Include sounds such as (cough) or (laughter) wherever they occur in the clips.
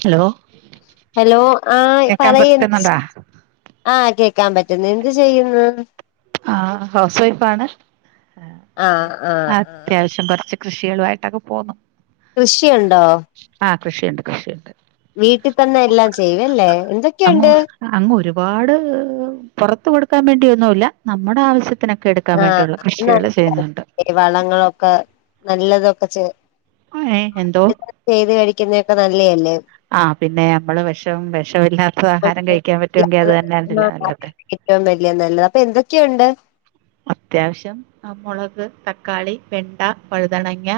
Hello hello ആഹ് കേക്കാൻ പറയ്. പറ്റുന്നുണ്ടാ ആഹ് കേക്കാൻ പറ്റുന്ന്. എന്ത് ചെയ്യുന്നു? ആഹ് ഹൗസ് വൈഫാണ്. ഹാ ആ പിന്നെ ആ ആ അത്യാവശ്യം കൊർച്ച് കൃഷികളു ആയിട്ടൊക്കെ പോവുന്നു. കൃഷിയുണ്ടോ? ആഹ് കൃഷിയുണ്ട് കൃഷിയുണ്ട്. വീട്ടി തന്നെ എല്ലാം ചെയ്യും അല്ലേ. അങ്ങ് എന്തൊക്കെയുണ്ട്? അങ്ങ് ഒരുപാട് പൊറത്ത് കൊടുക്കാ മേണ്ടിയൊന്നുല്ല നമ്മുടെ ആവശ്യത്തി ത്തിനക്കെ എട്ക്കാവേണ്ടിയുള്ള കൃഷികൾ ചെയ്യുന്നുണ്ട് ഈ വളങ്ങളൊക്കെ നല്ലതൊക്കെ ചേ ഒഹ് ഏഹ് എന്തോ ചെയ്ത് കഴിക്ക്യുന്നേക്ക നല്ലേയല്ലേ ആഹ് പിന്നെ അമ്മള് വെഷം വെഷൊല്ലാത്ത ആഹാരം കഴിക്ക്യാൻ പറ്റ്യൊങ്കി അത് തന്നെ അംദ്രുരില്ലാ അഹ് നല്ലതെ ഏറ്റവും വല്യയ നല്ലത് അപ്പെന്തൊക്കെയുണ്ട് അത്യാവശ്യം ആഹ് മൊളക് തക്കാളി വെണ്ട വഴുതനങ്ങ്യ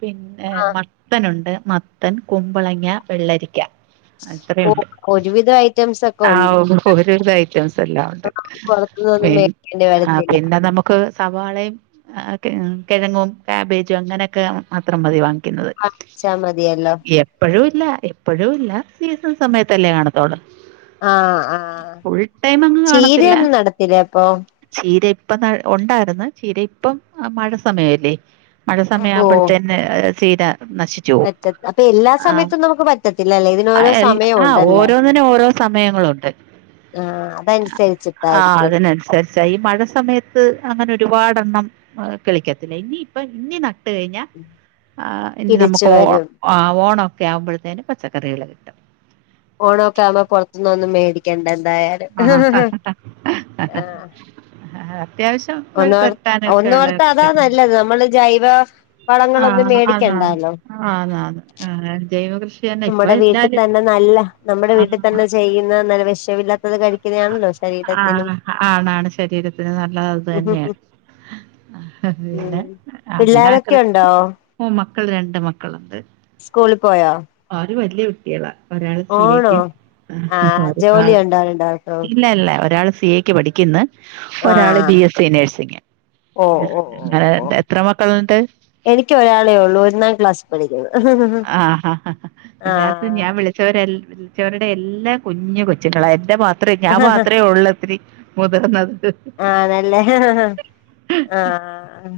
പിന്നെ ആ മത്തനുണ്ട് മത്തൻ കുമ്പളങ്ങ്യ വെള്ളരിക്ക്യ ഓ അത്രയുണ്ട് ഒരുവിധം ഐറ്റംസ് ഒക്കെ ഉണ്ട് ആഹ് ഓരോതായി റ്റംസ് എല്ലാം ഉണ്ട് പുറത്തുനിന്നൊന്നും പിൻ മേടിക്കേണ്ടി അഹ് വരത്തില്ല പിന്നെ നമുക് ക്ക്‌ സവാളയും കിഴം കിഴങ്ങും കേബേജും അങ്ങനെയൊക്കെ മാത്രം മതി വാങ്ങിക്യുന്നത് അച്ചാമതിയല്ലോ എപ്പഴൂല്ല എപ്പഴൂല്ല സീസൺ സമയത്തല്ലേ കാണത്തൊളു ആഹ് ആഹ് അങ്ങ് കാണത്തില്ല ചീരയൊന്നും നടത്തില്ലേ അപ്പൊ ചീര ഇപ്പം നട് ഉണ്ടാര്ന്ന് ചീര ഇപ്പം മഴ സമയല്ലേ മഴ ഓ സമയാമ്പഴ്ത്തന്നെ ചീര നശി ച്ചോപ് പറ്റ അപ്പൊ എല്ലാ ആഹ് സമയത്തും നമുക്ക് പറ്റത്തില്ലല്ലേ ഇതിനോരോ ആഹ് എൽ സമയം ആഹ് ഉണ്ടല്ലേ ഓരോന്നിനു ഓരോസ് സമയങ്ങളുണ്ട് ആഹ് അതൻസരിച്ചിട്ടായിരിക്ക്യും ചഈ മഴ സമയത്ത് അങ്ങനെ ഒരുപാടണ്ണം കിളിക്ക്യത്തില്ല ഇനിയിപ്പ ഇഞി നട് ട്ട് കഴിഞ്ഞാ ആഹ് ഇന് തിരിച്ചു നമൊക്ക് ഓഹ് വരും ഓണം ഒക്കെ ആവുമ്പഴ്ത്തേനും പച്ചക്കറികള് കിട്ടും ഓണോക്കെ ആവുമ്പോ പൊറത്ത്ന്നൊന്നും മേടിക്ക്യണ്ട എന്തായ ആഹ് ആഹ് അത്യാവശ്യം ഒര് ഒന്നോർ കൊറ്റാനൊക്കെള്ളെ ഒന്നോർത്താ അതാ സ്‌പെട് നല്ലത് നമ്മള് ജൈവ ആഹ് വളങ്ങളൊന്നും ന്ന അതാൺ മേടിക്കണ്ടാലോ ആതാതെ ആഹ് ജൈവ കൃഷ് ഉമ്മടെ വീട്ടിതന്നെ നല്ല നമ്മടെ ആ, വീട്ടി തന്നെ ചെയ്യുന്ന നല്ല വിഷമില്ലാത്തത് കഴി ആഹ് ആണാണ് ശരീരത്തിന് നല്ലത് അത് തന്നെയാണ് പിന്നെ ഉം അങ്ങനെ പിള്ളോരൊക്കെ ആക്രി ഉണ്ടോ ഓഹ് മക്കൾ രണ്ട് മക്കള്ണ്ട് സ്കൂളിൽപോയോ അവര് വല്യയ കുട്ട്യേളാ ഒരാള് സി ഐ ക്ക്യും ആഹ് ഒരാൾ ണ്ടണ്ടർത്തോ ല്ല ല്ലാ ഒരാൾ സി ഐ ക്ക് പഠിക്ക്ന്ന് ഒരാള് ആഹ് ബി എസ് സി നേഴ്സിങ് ഓ ആഹ് ഓ ഓ ഇങ്ങളെ ഓ എൻ്റെ എത്ര മക്കൾണ്ട് എനിക്ക് ഒരാളേ ഉള്ളൂ ഒന്നാം ക്ലാസ് പഠിക്ന്ന് ആഹ് ഇതിനകത്ത് ഞ്യാം വിളി ച്ചോരെൽ വിൽച്ചോരുടെ എല്ലാം കുഞ്ഞു കൊച്ചുങ്ങളാ എന്റെ മാ ത്രേ ഞ്യാമാത്രേ ഉള്ളത്തിരി മുതിർന്നത് ആണല്ലേ ആഹ്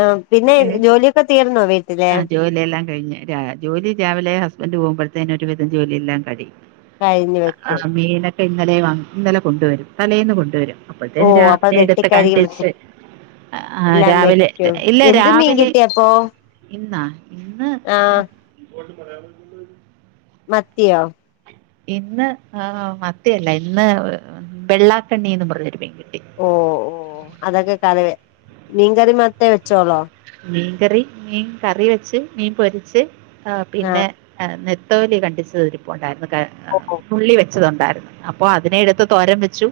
ആം പിന്നെ ഏഹ് ജോലിയൊക്കെ തീർന്നോ വീ ആഹ് ജോലിയെല്ലാം കഴിഞ്ഞ് രാ ജോലി രാവിലെ ഹസ്ബൻന്റ് പോവുമ്പഴ്ത്തേനൊരുവിധം ജോലിയെല്ലാം കഴിയും കഴിഞ്ഞ് അഹ് വെക്കും ആഹ് മീനൊക്കെ ഇന്നലെ വാങ്ങും ഇന്നലെ കൊണ്ടുവരും തലേന്ന് കൊണ്ടുവരും ഓ അപ്പത്തേൻ അപ്പൊ രാവിലെ എട്ത്ത് വെട്ടിക്കഴുകി വൃത്തി കണ്ടിശ്ശ് ആഹ് എല്ലാം രാവിലെ വെക്കും ഇല്ല എന്ത് മീൻ രാവിലെ കിട്ടിയപ്പോ ഇന്നാ ഇന്ന് ആഹ് അഹ് ഇങ്ങോട്ട് പറയാമെന്ന് (unintelligible) മത്തിയോ? ഇന്ന് മത്തിയല്ല ഇന്ന് വെള്ളാക്കണ്ണിന്ന് പറഞ്ഞൊരു മീൻ കിട്ടി. ഓഹ് ഓഹ് അതൊക്കെ കറിവെ മീൻ കറിമാത്രേ വെച്ചോളോ? മീൻകറി, മീൻ കറി വെച്ച്, മീൻ പൊരിച്ച്, ഏഹ് ആഹ് പിന്നെ നാത്തോലി കണ്ടിച്ചത് ഇരിപ്പുണ്ടായിരുന്നു ഓ ഓ ഉള്ളി വെച്ചതുണ്ടായിരുന്നു അപ്പൊ അതിനെ എടുത്ത് തോരം വെച്ചു.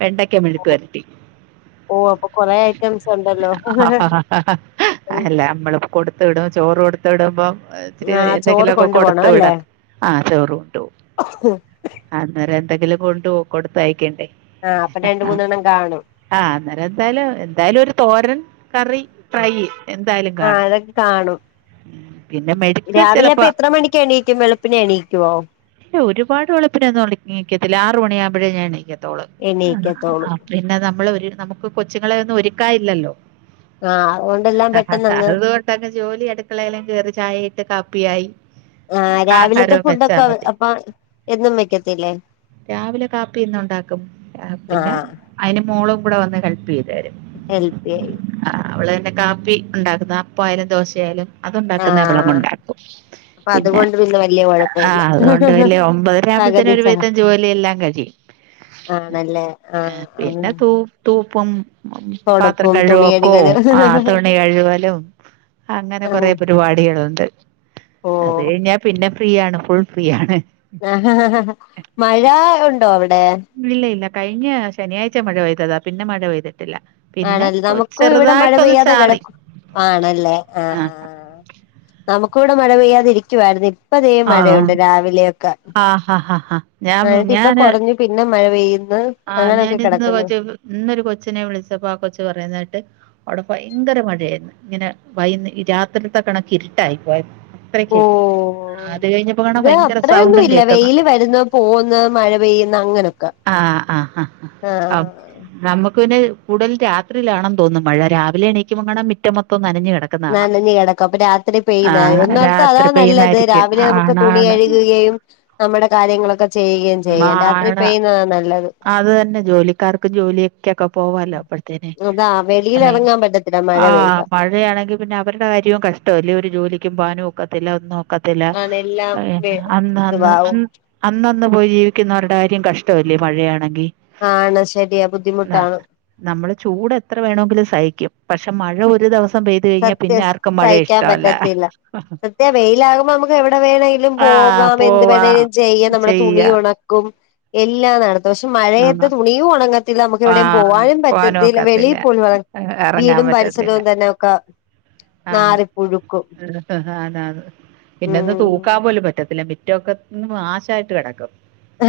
വെണ്ടക്കെ മെഴുക്ക് ഓ വരട്ടി. ഓ അപ്പൊ കൊറേ ഐറ്റംസ് ഉണ്ടല്ലോ (unintelligible) അല്ല അമ്മള് കൊടുത്തുവിടും ചോറ് കൊടുത്ത് കൊടുത്ത് വിടുമ്പം ഇത്തിരി ആഹ് ചോറ് എന്തെങ്കിലുമൊക്കെ കൊണ്ടു പോണം കൊടുത്തു അല്ലേ വിടാൻ ആ ചോർ കൊണ്ട് പോവും. അന്നേരം എന്തെങ്കിലും കൊണ്ട്പോ കൊടുത്തയക്കണ്ടേ. ആഹ് അപ്പൊ രണ്ട് മൂന്നെണ്ണം കാണും. ആഹ് അന്നേരം എന്തായാലും എന്തായാലും ഒരു തോരൻ കറി. ഫ്രൈ എന്തായാലും കാണും ആഹ് (unintelligible) കാണും ഉം. പിന്നെ മെഴുക്ക് രാവിലെ അപ്പൊ ചിലപ്പോൾ എത്ര മണിക്ക് എണീക്കും വെളുപ്പിനെ എണീക്കുവോ? ഇല്ല ഒരുപാട് വെളുപ്പിനൊന്നുംണിക്കത്തില്ല ആർ മണിയാകുമ്പോഴേ ഞാൻ എണീക്കത്തോള്ളു. എണീക്കത്തോളൂ പിന്നെ നമ്മൾ ഒരു നമുക്ക് കൊച്ചുങ്ങളെ ഒന്നും ഒരുക്കാനില്ലല്ലോ. ആഹ് അതുകൊണ്ടെല്ലാം പെട്ടെന്നങ്ങ് അതുകൊണ്ട് ജോലി അടുക്കളേലും കയറി ചായയിട്ട് കാപ്പിയായി ആ രാവിലത്തെ ആഹാരവും വെച്ചാൽ ഫുഡൊക്കെ മതി അപ്പൊ എന്നും വെക്കത്തില്ലേ? രാവിലെ കാപ്പി ഇന്നും ഉണ്ടാക്കും. പിന്നെ ആഹ് അതിന് മോളും കൂടെ വന്ന് ഹെൽപ് ചെയ്തു തരും. ഹെല്പ്പിയായി. ആഹ് അവള് തന്നെ കാപ്പി ഉണ്ടാക്കുന്ന, അപ്പആയാലും ദോശ ആയാലും അതുണ്ടാക്കുന്ന അവളങ് ആഹ് ഉണ്ടാക്കും, അപ്പൊ പിന്നെ അതുകൊണ്ട് വല്യ കുഴപ്പമില്ല ആഹ് അതുകൊണ്ട് അല്ല ഒമ്പതര ആവുമ്പഴത്തേന് പകുതി ഒരു സഹ വീധം ജോലില്ലാം കഴിയും. ആണല്ലേ ഏഹ് ആഹ് പിന്നെ ഉം. തൂ തൂപ്പും പാത്രം കഴിവൊക്കോ തുണികഴുകലും ആഹ് തുണി കഴുകലും. അങ്ങനെ കൊറെ ആഹ് പരിപാടികളുണ്ട് അത് ഓഹ് കഴിഞ്ഞ പിന്നെ ഫ്രീയണ് ഫുൾ ഫ്രീ ആണ്. ആഹ് ഹാ ഹാ ഹാ മഴ ഉണ്ടോ അവിടെ? ഇല്ല ഇല്ല കഴിഞ്ഞ ശനിയാഴ്ച മഴ പെയ്തതാ പിന്നെ മഴ പെയ്തിട്ടില്ല. പിന്നെ ആണല്ലേ നമുക്കു ഇവിടെ മഴ ചെറുതായിട്ടൊന്ന് പെയ്യാതെ ചാറി കിടക്കും ആണല്ലേ ആഹ്. നമുക്കിവിടെ മഴ പെയ്യാതിരിക്കുവായിരുന്ന ഇപ്പൊ ഇതേ ആണോ? മഴയുണ്ട് രാവിലെയൊക്കെ ആഹ് ഹ ഹ ഹ ഞാൻ എന്നിട്ട് ഇപ്പൊ ഞാന് കുറഞ് പിന്നെ മഴ പെയ്ന്ന്. ആഹ് ഞാൻ ഇന്ന് കൊച്ച ഇന്നൊരു കൊച്ചിനെ വിളിച്ചപ്പോ ആ കൊച്ചു പറയുന്ന കേട്ട് അവിടെ ഭയങ്കര മഴയായിരുന്നു ഇങ്ങനെ വൈക രാത്രിത്തെ കണക്കി ഇരിട്ടായി പോയ (unintelligible) ഓഹ് ഇത് അത്രയൊന്നും സൗണ്ടും ഇല്ല. കേൾക്കുന്നു വെയില് വരുന്ന്, പോകുന്ന്, മഴ പെയ്യുന്ന് അങ്ങനൊക്കെ. ആഹ് ആഹാ അഹ് ആഹ് നമ്മുക്ക് പിന്നെ കൂടുതൽ രാത്രിയിലാണന്നു തോന്നുന്നു മഴ. രാവിലെ എണീക്കുമ്പോ കാണാം മുറ്റം മൊത്തം നനഞ്ഞു കിടക്കും. നനഞ്ഞ് കിടക്കും. അപ്പൊ രാത്രി പെയ്യുന്നതാ. ഒന്നോർത്താ അതാ രാത്രി നല്ലത് പെയ്യുന്നായിരിക്കും രാവിലെ നമുക്ക് തുണി ആണാണ് കഴുകുകയും നമ്മുടെ കാര്യങ്ങളൊക്കെ ചെയ്യുകയും ചെയ്യാം. രാത്രി ആണ് പെയ്യുന്നതാ നല്ലത്. അത് തന്നെ ജോലിക്കാർക്ക് ജോലി ക്കൊക്കെ പോവാലോ അപ്പഴത്തേന്. അതാ വെളിയിൽ അല്ലെ. ഇറങ്ങാൻ പറ്റത്തില്ല മഴ ആഹ് പെയ്താ മ യാണെങ്കിൽ പിന്നെ അവരുടെ കാര്യവും കഷ്ടമല്ലേ ഒരു ജോലിക്കും പോവോനും ഒക്കത്തില്ല ഒന്നും ഒക്കത്തില്ല. ആണ് എല്ലാം പിന്നെ വേ അന്ന്അന്ന് ഇതുവാവും അന്നന്ന് പോയി ജീവിക്കുന്നവരുടെ കാര്യം കഷ്ടല്ലേ മഴയാണെങ്കി. ആണ് ശരിയാ ബുദ്ധിമുട്ടാണ്. നമ്മള് ചൂട് എത്ര വേണേങ്കിലും സഹിക്കും പക്ഷെ മഴ ഒരു ദിവസം പെയ് ത് കയ്ഞ്ഞാ പിന്നെ സത്യം ആർക്കും മയേ ഇഷ്ടല്ല. വെയിലാവുമ്പോ നമുക്ക് എവിടെ വേണെങ്കിലും ആ പോകാം എന്ത് പോവാ വേണമെങ്കിലും ചെയ്യാം. നമ്മുടെ തുണി ചെയ്യാ യൊണ ക്കും എല്ലാം നട പക്ഷെ മഴയത്ത് ആന്ന് തുണിയും ഒണങ്ങത്തില്ല നമുക്ക് ആ എവിടെയും പോവാനും പോകാനും പറ്റത്തില്ല ഒക്കത്തില്ല വെളിയിൽ പോലും ഇറങ്ങാൻ വീടും പറ്റത്തില്ല പരിസരവും തന്നെൊക്കെ നാറിപ്പുഴു ആന്ന് ആന്ന് പിന്നെ ഒന്ന് ഉം തൂക്കാൻ പോലും പറ്റത്തില്ല മി മുറ്റൊക്കെ നാശായിട്ട് കെടക്കും.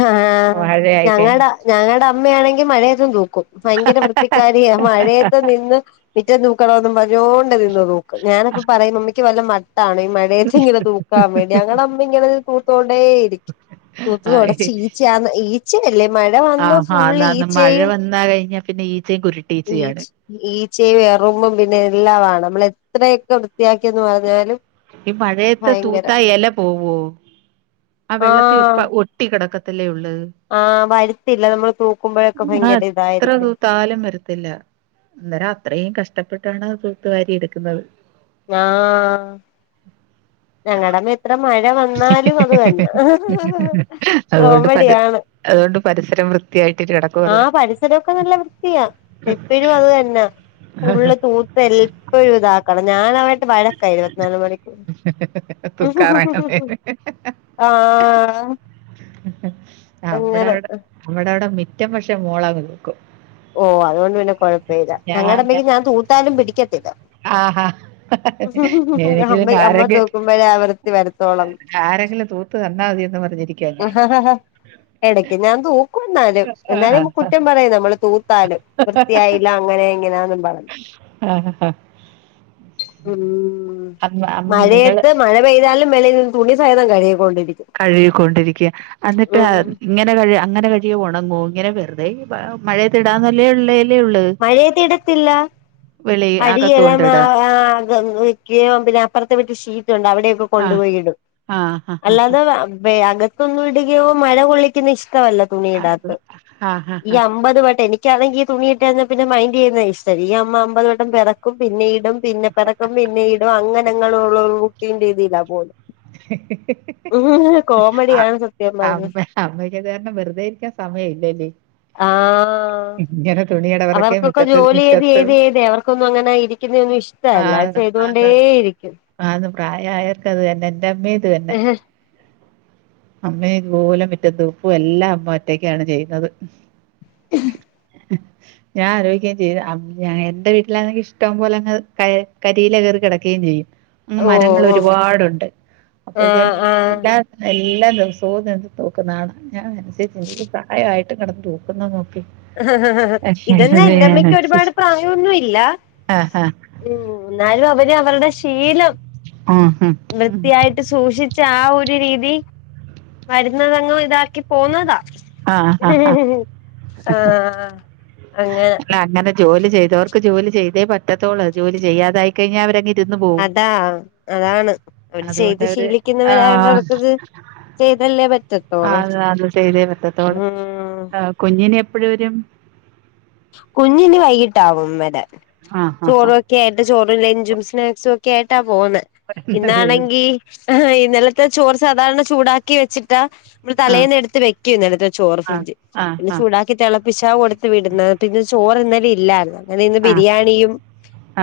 ആഹ് ഞങ്ങടെ ഞങ്ങടെ അമ്മയാണെങ്കി മഴയത്തും തൂക്കും. ഭയങ്കര വൃത്തിക്കാരിയാ മഴയത്ത് നിന്ന് മിറ്റം തൂ ക്കണോന്ന് പറഞ്ഞോണ്ട് നിന്നു തൂക്കും ഞാനപ്പോ പറയും മമ്മിക്ക് വല്ല വട്ടാണോ ഈ മയ ഏത്ത് ഇങ്ങനെ തൂക്കാൻ വേണ്ടി ഞങ്ങടെ അമ്മ ഇങ്ങനെ തൂത്തോണ്ടേ ഇരിക്കും. ആ തൂത്തുതുടച്ച് ഈ- ഈച്ചയാന്ന് ഈച്ചയല്ലേ മഴ വന്നാ ഫുള്ള് ഈച്ചയും ന്നാ കയ്ഞ്ഞാ പിന്നെ ഈച്ചയും കുരു ഈച്ച ഈച്ചയും എറുമ്പും പിന്നെ എല്ലാമാണ് നമ്മള് എത്രയൊക്കെ വൃത്തിയാക്കിന്ന് പറഞ്ഞാലും ഈ മഴയത്ത് ഭയങ്കരം തൂത്താ എല പോവോ? ആ ആഹ് വെള്ളത്തിപ്പ ഒ ട്ടികെടക്കത്തല്ലേ ഒള്ള്. ആഹ് വരത്തില്ല നമ്മള് തൂക്കുമ്പോഴൊക്കെ ഭയങ്കര ഇതായിരിക്കും. ത്താലും വരത്തില്ല അന്നേരം അത്രയും കഷ്ടപ്പെട്ടാണ് തൂത്തുവാരി എട്ക്ക്ന്നത്. ആഹ് ഞങ്ങടെ മിത്ര മഴ വന്നാൽ അത് തന്നെ കോമഡിയാണ്. അതോണ്ട് പരിസരം വൃ ത്തിയായിട്ട് കെടക്കും. ആഹ് പരിസരൊക്കെ നല്ല വൃത്തിയാ എപ്പഴും അത് തന്നാ ഫുള്ള് തൂ എൽപ്പഴും ഇതാക്കണം ഞാന വഴക്കാ ഇരുവത്തിനാല് മണിക്കൂ തൂക്കാറാണ് ആഹ്. അങ്ങനെ നമ്മടവടെ ഞമ്മടവടെ മിറ്റം പക്ഷേ മോളാന്ന്ള്ളൂ ഓഹ് അതുകൊണ്ട് പിന്നെ കൊഴപ്പീല ഞങ്ങെടെ ഞാൻ തൂത്താനും പിടിക്കത്തില്ല. ആഹ് ഹാ. എനിക്ക് അമ്മ പിന്നെ അമ്മ ആരെങ്കി തൂക്കുമ്പോഴേ ആ വൃത്തി വരത്തോളം ആരെങ്കിലും തൂ ത്ത് തന്നാമതിന്ന് പർഞ്ഞിരിക്കാ ഞാൻ. എടയ്ക്ക് ഞാൻ തൂ ക്കും എന്നാലും ആഹ് ആഹ് എന്നാലും കുറ്റം പറയും നമ്മള് തൂത്താലും വൃത്തിയായില്ല അങ്ങനെ ഇങ്ങനാന്നും പർഞ്ഞ്. ആഹ് ഹാ. ഉം അമ്മ നിങ്ങള് മയെത്ത് മഴ പെയ്താലും മേലെ തുണി സഹിതം കഴ്കിക്കൊണ്ടിരിക്കും. കഴുകിക്കൊണ്ടിരിക്ക്യാ എന്നിട്ട് ഇങ്ങനെ കഴു അങ്ങനെ കഴുക്യാ ഒണങ്ങോ? ഇങ്ങനെ വെറ്തെ മഴയത്തിടാൻന്നല്ലേ ഒള്ളേ. മഴയത്തിടത്തില്ല വെളി അകത്ത് അടിയല്ല മ കൊണ്ടിടാം അ വിക്കിയും പിന്നപ്പർത്തെ വീട്ടിൽ ഷീറ്റുണ്ട് അവിടൊക്കെ ആഹ് കൊണ്ടുപോയിടും ആഹ് ആഹ് അല്ലാതെ വ വേ അകത്തൊന്നും ഇടുകയോ മഴ കൊള്ളിക്കുന്നെ ഇഷ്ട്ടവല്ല. ആഹ് അത് തുണിയിടാത്തെ ആഹ് ആഹ് ഈ അമ്പത് വട്ടം എനി ക്കാണെങ്കി ഈ തുണിയിട്ടയ്ഞ്ഞാ പിന്നെ മൈന്ഡെയ്യുന്ന ഇഷ്ട്ടല്ല ഈ അമ്മ അമ്പത് വട്ടം പെറക്കും പിന്നെ ഇ ടും പിന്നെ പെറക്കും പിന്നെ ഇടും അങ്ങനങ്ങനുള്ള റുട്ടീൻ രീതിയിലാ പോവുന്നെ ഹ് ഹ് ഹ്. അ സത്യം പറഞ്ഞ അമ്മ അമ്മക്ക് അത് കാരണം വെറുതെ ഇരിക്കാൻ സമയം ഇല്ലല്ലേ ആഹ് ഇങ്ങനെ തുണി കിടവറക്കെ അവർക്കൊക്കെ മുറ്റത്ത് ജോലി ചെയ്ത് മുറ്റത്ത് ചെയ്ത് ചെയ്ത് അവർക്കൊന്നും അങ്ങനെ ഇരിക്കുന്ന ഒന്നും ഇഷ് ട്ടെല്ലാം ആഹ് ചെയ്തുകൊണ്ടേ ആന്ന് ഇരിക്കും. ആന്ന് പ്രായായർക്ക് അത് തന്നെ എന്റെ അമ്മേ ഇത് തന്നെ അമ്മേം ഇതുപോല മിറ്റം തൂപ്പും എല്ലാം അമ്മ ഒറ്റക്കാണ് ചെയ്യുന്നത് ഹ്. ഞാൻ ആലോയ്ക്കയും ചെയ്യും എന്റെ വീട്ടിലാണെങ്കി ഇഷ്ട്ടം പോലങ്ങ് ക കരിയില കേറി കെടക്കയും ചെയ്യും. അന്ന് ഓ മരങ്ങൾ ഓ ഒരുപാടുണ്ട് ആഹ് അപ്പോഴത്തേക്ക് ആഹ് (unintelligible) എല്ലാ ദിവസവും നിന്ന് തുക്കുന്നതാണ് ഞാൻ മനസി ചിന്തിക്കും ഈ പ്രായായിട്ട് കെടന്ന് തൂക്കുന്ന നോക്ക് ഇതന്നാ എന്റെമ്മക്ക് ഒരുപാട് പ്രായൊന്നും ഇല്ല ആഹാ ഉം എന്നാലും അവര് അവരുടെ ശീലം ഉം ഉം ഉം വൃത്തിയായിട്ട് ട്ട് സൂക്ഷിച്ച ആ ഒരു രീതി വരുന്നതങ്ങും ഇതാക്കി പോവുന്നതാ. ആഹ് ആഹ് ആഹ് അങ്ങനെ അല്ല അങ്ങനെ ജോലി ചെയ്തവർക്ക് ജോലി ചെയ്തേ പറ്റത്തുള്ളൂ ജോലി ചെയ്യാതായി കഴിഞ്ഞ അവരങ്ങ് ഇ ര്ന്ന് പോവും അതാ അതാണ് അവര് അതുകൊണ്ട് ചെയ്ത് അവര് ശീലിക്കുന്നവരായോണ്ട് ആഹ് അവർക്കത് ചെയ്തല്ലേ പറ്റത്തോളൂ ആത് അത് ചെയ്തേ പറ്റത്തൊള്ള് ഉം ആഹ് കുഞ്ഞിനി എപ്പഴ് വരും കുഞ്ഞിനി വൈകിട്ടാവും വരാൻ ആ ആ ആ ചോറ് വെ ക്കെ ആയിട്ട് ചോറും ലഞ്ചും സ്നാക്സും ഒക്കെ ആയിട്ടാ പോവുന്നെ വരുന്നത് ഇന്നാണെങ്കി ഇന്നലത്തെ ചോറ് സാധാരണ ചൂടാക്കി വെച്ചിട്ടാ നമ്മള് ആഹ് തലേന്ന് എടുത്ത് വെക്കും ഇന്നലെത്തെ ചോറ് ആഹ് ഫ്രിഡ്ജി ആഹ് പിന്നെ ആഹ് ചൂടാക്കി തെളപ്പിച്ചാ കൊടുത്ത് വിടുന്നത് പിന്നെ ചോറ് ഇന്നലെ ഇല്ലായിരുന്നു അങ്ങനെ ഇന്ന് ആഹ് ബിരിയാണിയും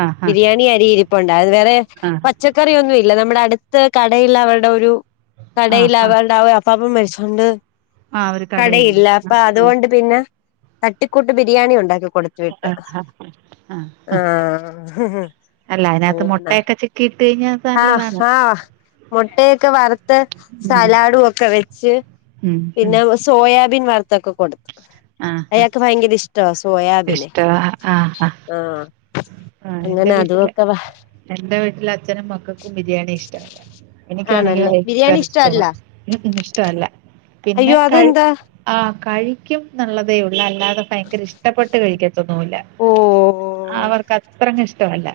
ആഹ് ബിരിയാണി അരി ഇരിപ് പ്പുണ്ടായിരുന്ന് അത് വേറെ ആഹ് ച്ചക്കറിയൊന്നും ഇല്ല നമ്മുടെ അടുത്ത കടേൽ അവരുടെ ഒരു ആഹ് കടേൽ ആഹ് ആഹ് അവരുടെ ആ ഒര് അപ്പാപ്പൻ മരിച്ചോണ്ട് ആഹ് ഒരു കടയിൽ കടയില്ല അപ്പ ആഹ് ആഹ് അതുകൊണ്ട് പിന്ന തട്ടിക്കൂട്ട് ബിരിയാണി ഉണ്ടാക്കി കൊടുത്തു വിട്ടു ആഹ് ആഹ് ആഹ് അല്ല അയ്നകത്ത് അങ്ങനെ മുട്ടയൊക്കെ ചിക്കി ഇട്ട് കഴിഞ്ഞാ ആഹ് നല്ലതാണ്. ആഹ് മുട്ടയൊക്കെ വറുത്ത് ഉം സലാഡും ഒക്കെ വെച്ച് ഉം പിന്ന ഉം (unintelligible) സോയാബീൻ വറുത്തൊക്കെ കൊടുത്ത് ആഹ് ആഹ് അയാക്ക് ഭയങ്കര ഇഷ് സോയാബിനെ ഇഷ്ടവാ ആഹ് ആഹ് ആഹ് എന്റെ അങ്ങനെ വീട്ടില് അതുഒക്കെ വർ എന്റെ വീട്ടിൽ അച്ഛനും മക്കക്കും ബിരിയാണി ഇഷ്ട്ടല്ല എനിക്കാണെങ്കി ആണല്ലേ ഭയങ്കര ബിരിയാണി ഇഷ്ട്ടവ ഇഷ്ടല്ല ഉം ഇഷ്ട്ടവല്ല പിന്നെ അയ്യോ കഴി അതെന്താ ആഹ് കഴിക്കുംന്നുള്ളതേ ഉള്ളു അല്ലാതെ ഭയങ്കര ഇഷ്ടപ്പെട്ട് കഴിക്കത് ത്തൊന്നുല്ല ഓഹ് അവർക്ക് അത്രങ്ങ് ഇഷ്ട്ടവല്ല.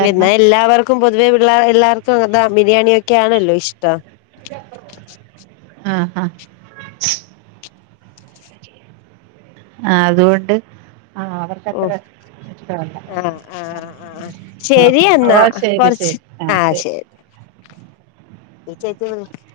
പിന്നെ എല്ലാവർക്കും പൊതുവേ പിള്ളേർ എല്ലാർക്കും അത ബിരിയാണിയൊക്കെ ആണല്ലോ ഇഷ്ട്ടം. ആഹ് ആഹ് ആഹ് അതുകൊണ്ട് ആഹ് ഓഹ് അവർക്കത്ര ഇഷ്ടമല്ല ആഹ് ആഹ് ആഹ് ശെരി എന്നാ ഓ ശരി കൊറച്ച് ശരി ആ ആഹ് ശരി ശെരി (unintelligible)